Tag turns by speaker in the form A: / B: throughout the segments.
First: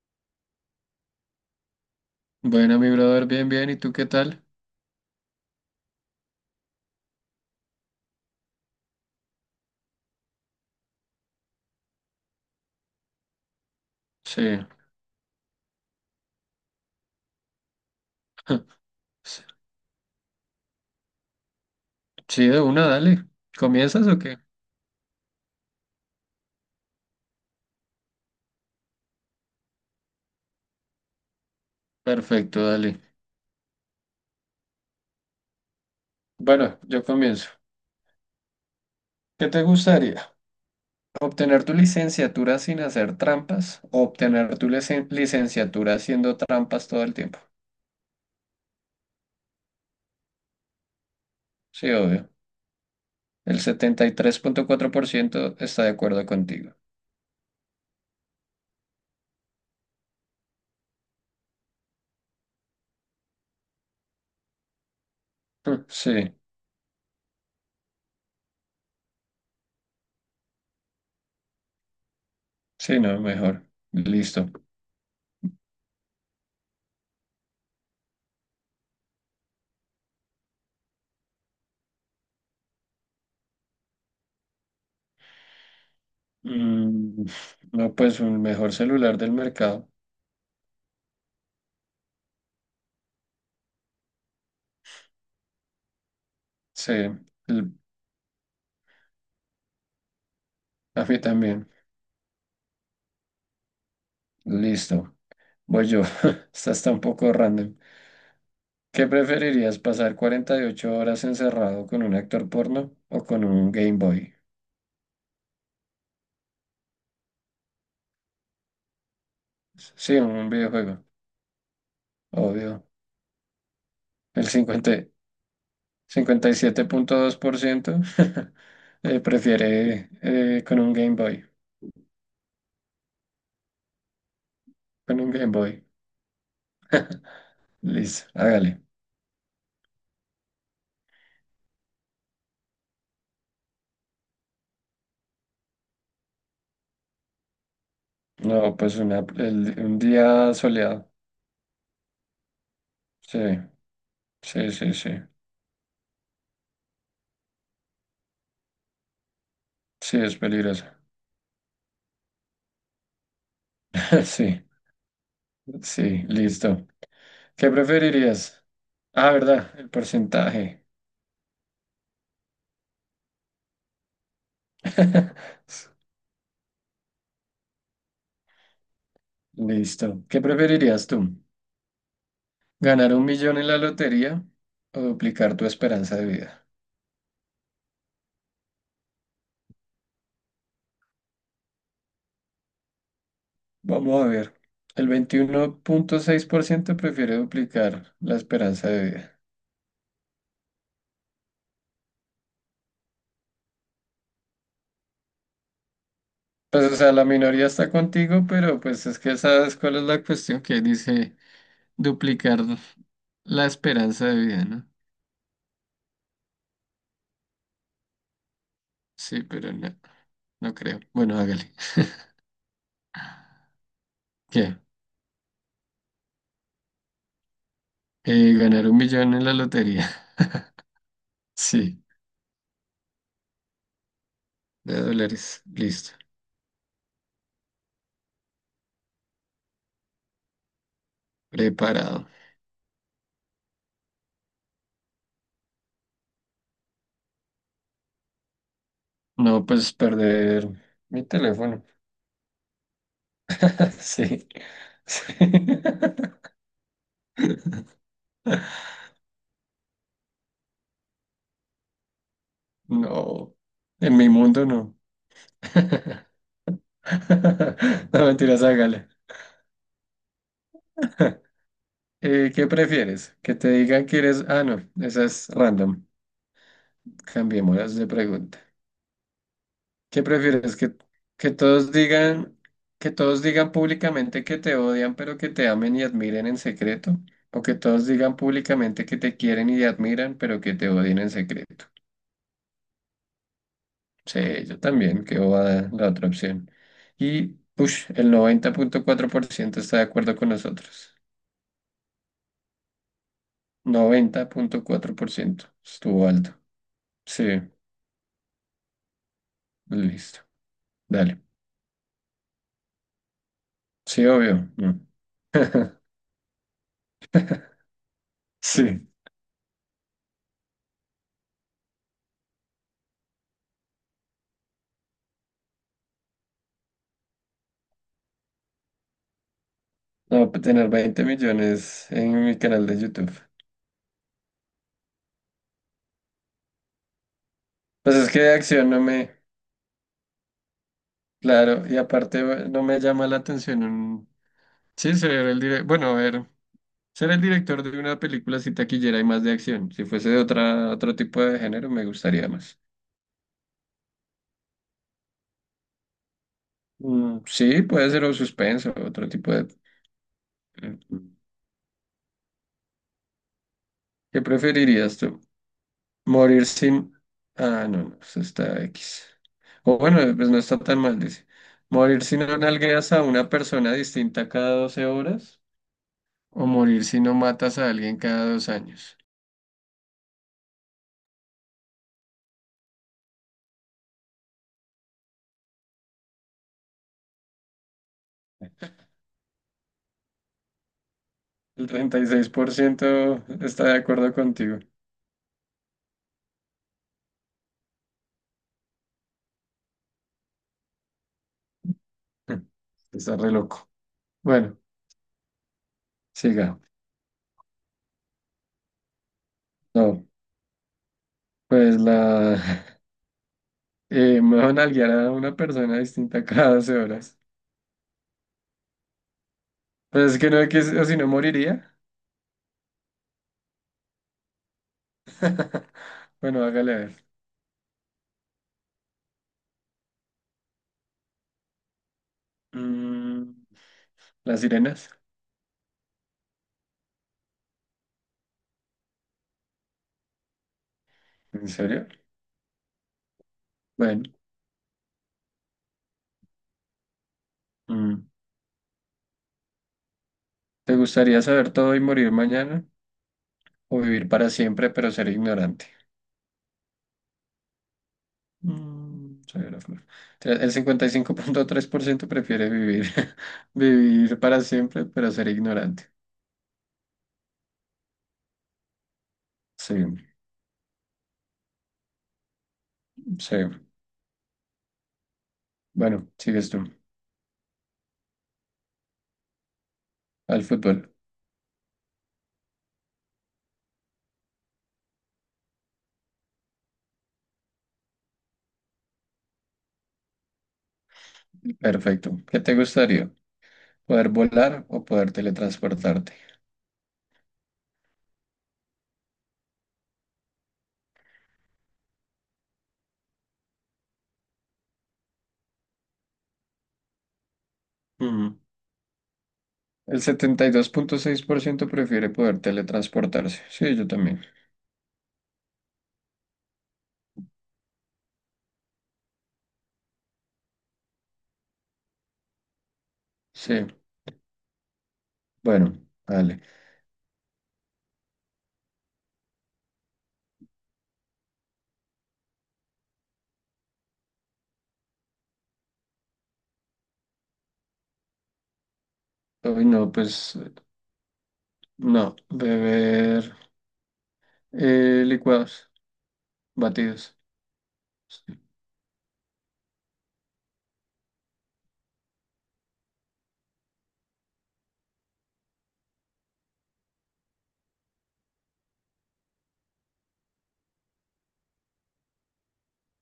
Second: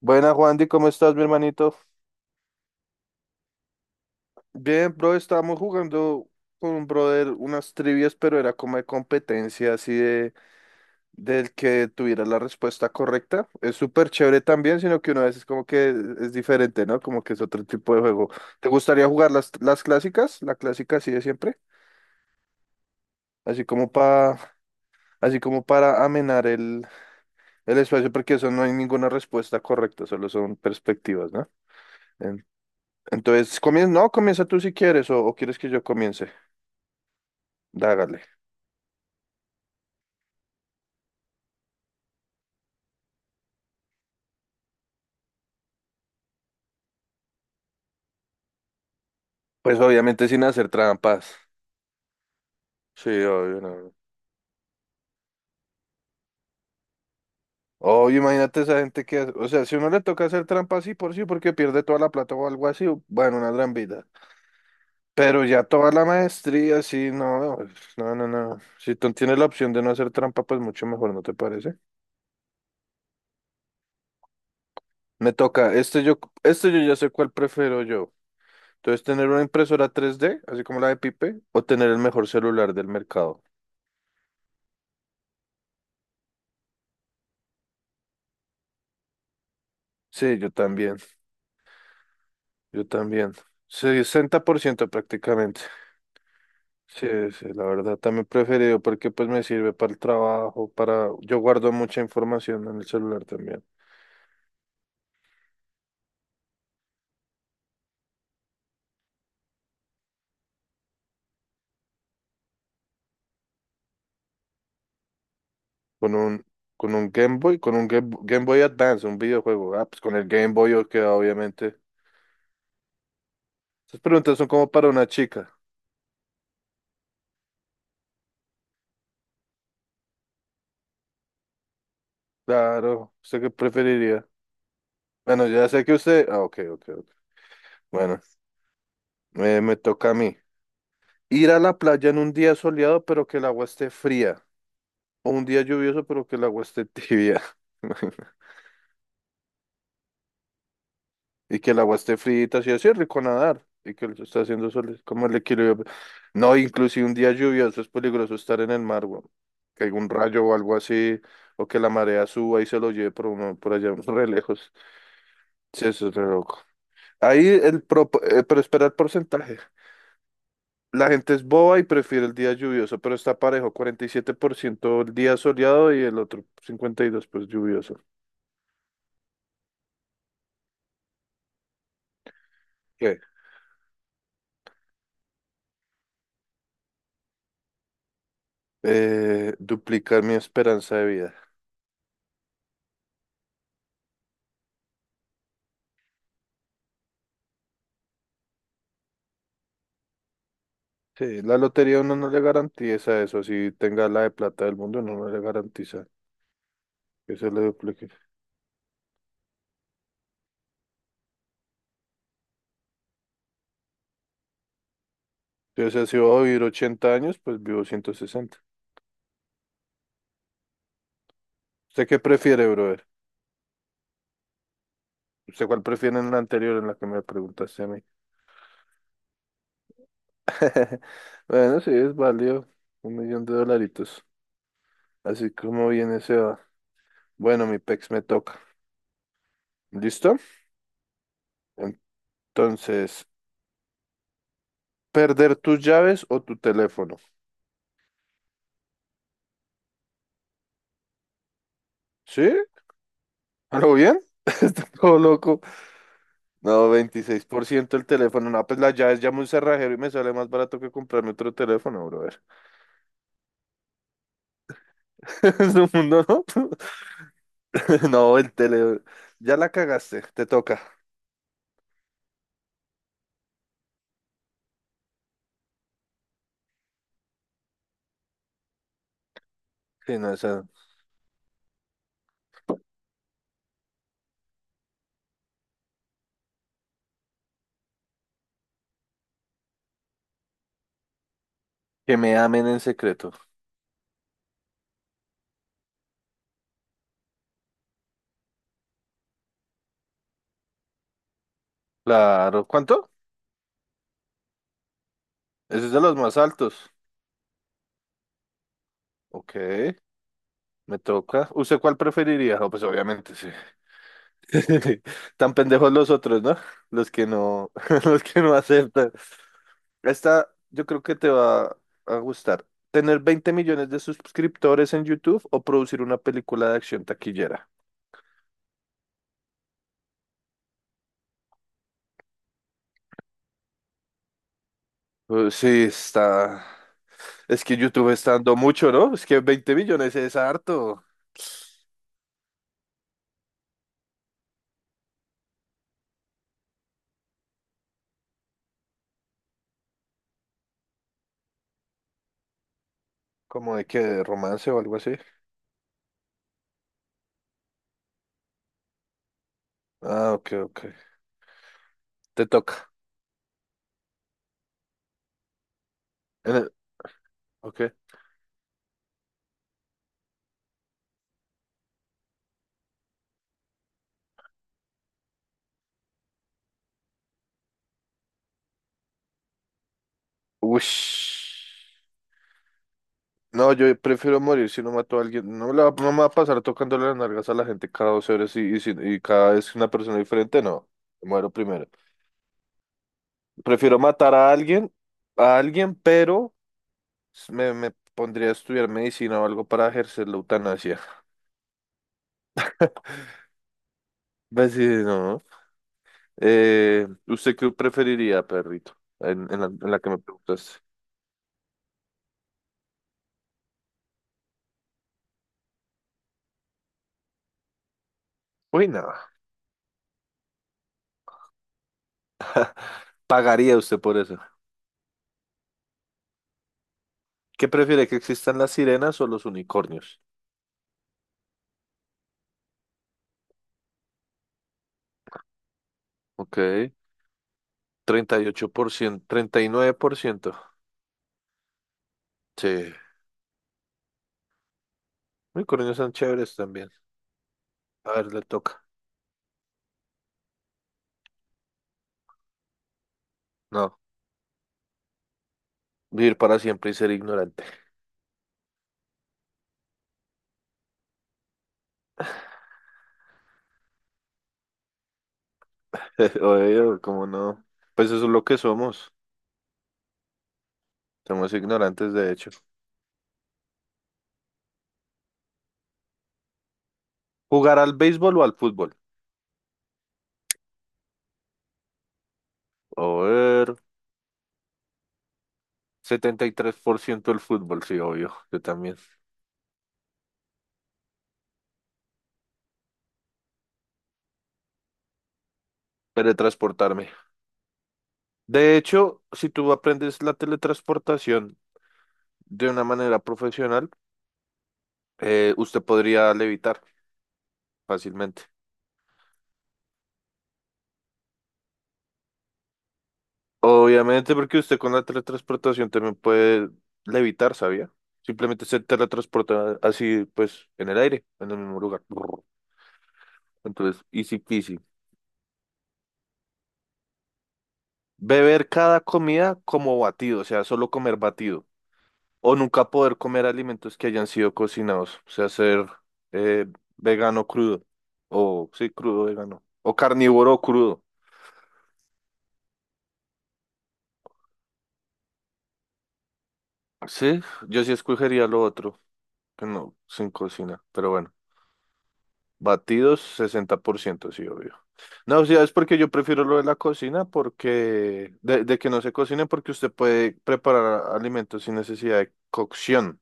A: Buena, Juandy, ¿cómo estás, mi hermanito?
B: Bueno, mi brother, bien, bien. ¿Y tú qué tal?
A: Bien, bro, estábamos jugando con un brother unas trivias, pero era como de competencia, así de del que tuviera la respuesta correcta. Es súper chévere
B: Sí.
A: también, sino que una vez es como que es diferente, ¿no? Como que es otro tipo de juego. ¿Te gustaría jugar las clásicas? La clásica así de siempre,
B: Sí, de una, dale.
A: así como
B: ¿Comienzas o
A: para,
B: qué?
A: así como para amenar el espacio, porque eso no hay ninguna respuesta correcta, solo son perspectivas, ¿no? En-
B: Perfecto, dale.
A: Entonces, comienza tú si quieres, o quieres que yo comience.
B: Bueno, yo comienzo.
A: Dágale.
B: ¿Qué te gustaría? ¿Obtener tu licenciatura sin hacer trampas o obtener tu licenciatura haciendo trampas todo el tiempo?
A: Pues obviamente sin hacer trampas.
B: Sí, obvio.
A: Sí, obvio,
B: El
A: no.
B: 73.4% está de acuerdo contigo.
A: Obvio, imagínate esa gente que o sea, si uno le toca hacer trampas, sí por sí, porque pierde toda la plata o algo así, bueno, una gran vida. Pero ya toda la
B: Sí,
A: maestría, sí, no. No, no, no. Si tú tienes la opción de no hacer trampa, pues mucho mejor, ¿no te parece?
B: sí, no, mejor. Listo.
A: Me toca. Yo ya sé cuál prefiero yo. Entonces, tener una impresora 3D así como la de Pipe, o tener el mejor celular del mercado.
B: Mm, no, pues un mejor celular del mercado.
A: Sí, yo también. Yo también. Sí, 60% prácticamente.
B: Sí,
A: Sí, sí, la
B: l-
A: verdad, también preferido porque pues me sirve para el trabajo,
B: a
A: para.
B: mí
A: Yo
B: también.
A: guardo mucha información en el celular también.
B: Listo, voy yo. Esta está un poco random. ¿Qué preferirías, pasar 48 horas encerrado con un actor porno o con un Game Boy?
A: Con un, con un Game Boy, con un Game Boy Advance, un videojuego. Ah, pues con
B: Sí,
A: el Game
B: un
A: Boy yo
B: videojuego,
A: queda obviamente.
B: obvio.
A: Estas preguntas son
B: El
A: como para una chica.
B: 50 57.2%, prefiere, con un Game Boy.
A: Claro, ¿usted qué preferiría?
B: Con un
A: Bueno,
B: Game
A: ya sé
B: Boy.
A: que usted. Ah, ok, ok, ok. Bueno,
B: Listo, hágale.
A: me toca a mí. Ir a la playa en un día soleado pero que el agua esté fría. O un día lluvioso pero que el agua esté tibia.
B: No, pues una, un día soleado.
A: Y que el agua esté frita, si así es rico
B: Sí,
A: nadar. Y que lo está haciendo
B: sí, sí,
A: sol,
B: sí.
A: como el equilibrio. No, inclusive un día lluvioso es peligroso estar en el mar, weón. Que haya un
B: Sí, es
A: rayo o algo
B: peligroso.
A: así, o que la marea suba y se lo lleve por, uno, por allá, re
B: Sí,
A: lejos. Sí, eso es re
B: sí,
A: loco.
B: listo.
A: Ahí
B: ¿Qué
A: pero
B: preferirías?
A: espera el
B: Ah,
A: porcentaje.
B: ¿verdad? El porcentaje.
A: La gente es boba y prefiere el día lluvioso, pero está parejo, 47% el día soleado y el otro 52% pues lluvioso.
B: Listo. ¿Qué preferirías tú? ¿Ganar
A: ¿Qué?
B: un millón en la lotería o duplicar tu esperanza de vida?
A: Duplicar mi esperanza de vida.
B: Vamos a ver. El 21.6% prefiere duplicar la esperanza de vida.
A: Sí, la lotería uno no le garantiza eso, si tenga la de plata del mundo, uno no le garantiza
B: Pues, o sea, la
A: que se le
B: minoría está
A: duplique.
B: contigo, pero pues es que sabes cuál es la cuestión que dice duplicar la esperanza de vida, ¿no?
A: Entonces, si voy a vivir 80 años, pues vivo 160.
B: Sí, pero no, no creo. Bueno, hágale.
A: ¿Usted qué prefiere, brother?
B: ¿Qué?
A: ¿Usted cuál prefiere en la anterior en la que me preguntaste a mí?
B: Ganar un millón en la lotería.
A: Bueno, sí,
B: Sí.
A: es válido. Un millón de dolaritos.
B: De
A: Así
B: dólares.
A: como
B: Listo.
A: viene se va. Bueno, mi pex me toca. ¿Listo?
B: Preparado.
A: Entonces, ¿perder tus llaves o tu teléfono?
B: No, pues perder mi teléfono.
A: ¿Sí? ¿A lo bien?
B: Sí.
A: Está todo
B: Sí.
A: loco. No, veintiséis por ciento el teléfono. No, pues la llave es ya a un cerrajero y me sale más barato que comprarme otro teléfono, brother.
B: No. En mi mundo no.
A: Es un mundo, ¿no?
B: No,
A: No, el
B: mentiras,
A: tele.
B: hágale.
A: Ya la cagaste, te toca.
B: ¿Qué prefieres? ¿Que te digan que eres... Ah, no, esa es random. Cambiémoslas de pregunta.
A: Sí,
B: ¿Qué
A: no, esa.
B: prefieres? ¿Que todos digan, que todos digan públicamente que te odian, pero que te amen y admiren en secreto? ¿O que todos digan públicamente que te quieren y te admiran, pero que te odien en secreto?
A: Que me amen en secreto.
B: Sí, yo también, que va la otra opción. Y, push, el 90.4% está de acuerdo con nosotros.
A: Claro. ¿Cuánto?
B: 90.4%
A: Ese es de los
B: estuvo
A: más
B: alto.
A: altos.
B: Sí,
A: Ok,
B: listo.
A: me
B: Dale.
A: toca. ¿Usted cuál preferiría? No, pues obviamente sí.
B: Sí, obvio. Mm.
A: Tan pendejos los otros, ¿no? Los que no, los que no
B: Sí.
A: aceptan. Esta yo creo que te va a gustar. ¿Tener 20 millones de suscriptores en YouTube o producir una película de acción taquillera?
B: No, tener 20 millones en mi canal de YouTube.
A: Sí, está. Es que YouTube
B: Pues es
A: está
B: que
A: dando
B: de acción
A: mucho,
B: no
A: ¿no? Es
B: me,
A: que 20 millones es harto.
B: claro, y aparte no me llama la atención un, sí, ser el bueno, a ver, ser el director de una película si taquillera y más de acción. Si fuese de otra, otro tipo de género me gustaría más.
A: Como de que de romance o algo así.
B: Mm, sí, puede ser o suspenso, otro tipo de...
A: Ah, ok, ok.
B: eh,
A: Te toca.
B: ¿Qué preferirías tú?
A: En
B: Morir
A: el-
B: sin... Ah,
A: Ok.
B: no, no, eso está X. O bueno, pues no está tan mal, dice. Morir si no nalgueas a una persona distinta cada 12 horas o morir si no matas a alguien cada 2 años.
A: Ush. No, yo prefiero morir si no mato a alguien. No, no me va a pasar tocando las nalgas a la gente cada 2 horas y, si- y cada vez una persona diferente, no. Muero primero.
B: El 36% está
A: Prefiero
B: de acuerdo
A: matar a
B: contigo.
A: alguien, a alguien, pero me pondría a estudiar medicina o algo para ejercer la eutanasia.
B: Está re loco.
A: Pues
B: Bueno,
A: sí, no. ¿No?
B: siga.
A: ¿Usted qué preferiría, perrito? En la que me
B: No,
A: preguntaste.
B: pues la... me van a nalguear a una persona distinta cada 12 horas.
A: Uy, no.
B: Pues es que no, que si o si no moriría.
A: ¿Pagaría usted por eso?
B: Bueno, hágale a ver.
A: ¿Qué prefiere, que existan las sirenas o los unicornios?
B: Mm, ¿las sirenas?
A: Ok. 38%. 39%.
B: ¿En serio?
A: Sí.
B: Bueno,
A: Unicornios son chéveres también. A
B: mm,
A: ver, le toca.
B: ¿te gustaría saber todo y morir mañana?
A: No.
B: ¿O vivir para siempre pero ser ignorante?
A: Vivir para siempre y ser ignorante.
B: Mm, soy una flor. Entonces, el 55.3% prefiere vivir, vivir para siempre, pero ser ignorante.
A: obvio, ¿cómo no? Pues eso es lo que somos.
B: Sí,
A: Somos ignorantes, de hecho.
B: sí. Bueno, sigues tú.
A: ¿Jugar al béisbol o al fútbol?
B: Al fútbol.
A: A ver, 73% el fútbol, sí, obvio. Yo también.
B: Perfecto. ¿Qué te gustaría? ¿Poder volar o poder teletransportarte?
A: Teletransportarme. De hecho, si tú aprendes la teletransportación de una manera profesional, usted podría levitar fácilmente.
B: Mm, el 72.6% prefiere poder teletransportarse. Sí, yo
A: Obviamente,
B: también.
A: porque usted con la teletransportación también puede levitar, ¿sabía? Simplemente se teletransporta así, pues, en el aire, en el mismo lugar.
B: Sí,
A: Entonces, easy peasy.
B: bueno, vale.
A: Beber cada comida como batido, o sea, solo comer batido. O nunca poder comer alimentos que hayan sido cocinados, o sea, ser eh, vegano crudo. O sí, crudo vegano.
B: Hoy
A: O
B: no, pues
A: carnívoro crudo.
B: no. Beber licuados, batidos.
A: Sí, yo sí escogería lo otro, que no, sin cocina. Pero bueno, batidos 60%, sí, obvio. No, o sea, es porque yo prefiero lo de la cocina, porque de que no se cocine, porque usted puede preparar alimentos sin necesidad de cocción.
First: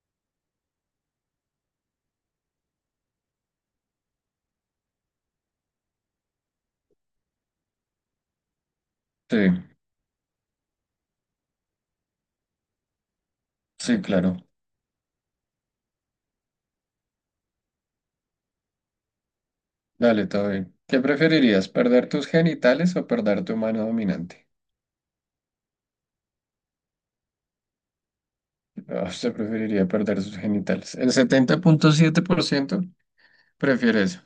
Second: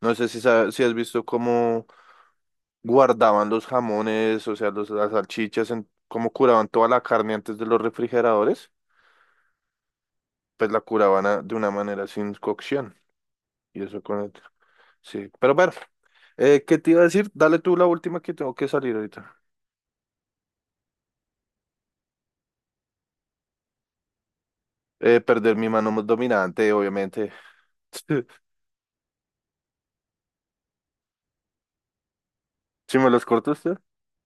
A: No sé si has visto cómo guardaban los jamones, o sea, los, las salchichas, en, como curaban toda la carne antes de los refrigeradores,
B: Sí,
A: pues la curaban de una manera sin cocción. Y
B: sí,
A: eso con el-
B: claro.
A: Sí, pero bueno, ¿qué te iba a decir? Dale tú la última que tengo que salir ahorita.
B: Dale, todo bien. ¿Qué preferirías, perder tus genitales o perder tu mano dominante?
A: Perder mi mano más dominante, obviamente.
B: Ah, usted preferiría perder sus genitales. El 70.7%
A: ¿Si me los corta usted?
B: prefiere eso.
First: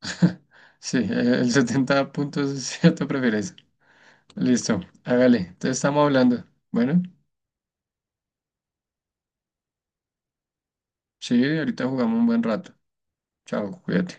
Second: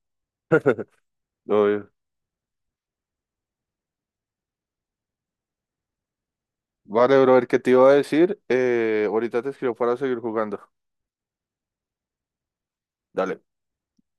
B: Sí, el
A: Obvio.
B: 70.7% prefiere eso. Listo, hágale. Te estamos hablando. Bueno,
A: Vale, brother, ¿qué te iba a decir? Ahorita te escribo para seguir jugando.
B: sí, ahorita jugamos un buen rato.
A: Dale.
B: Chao, cuídate.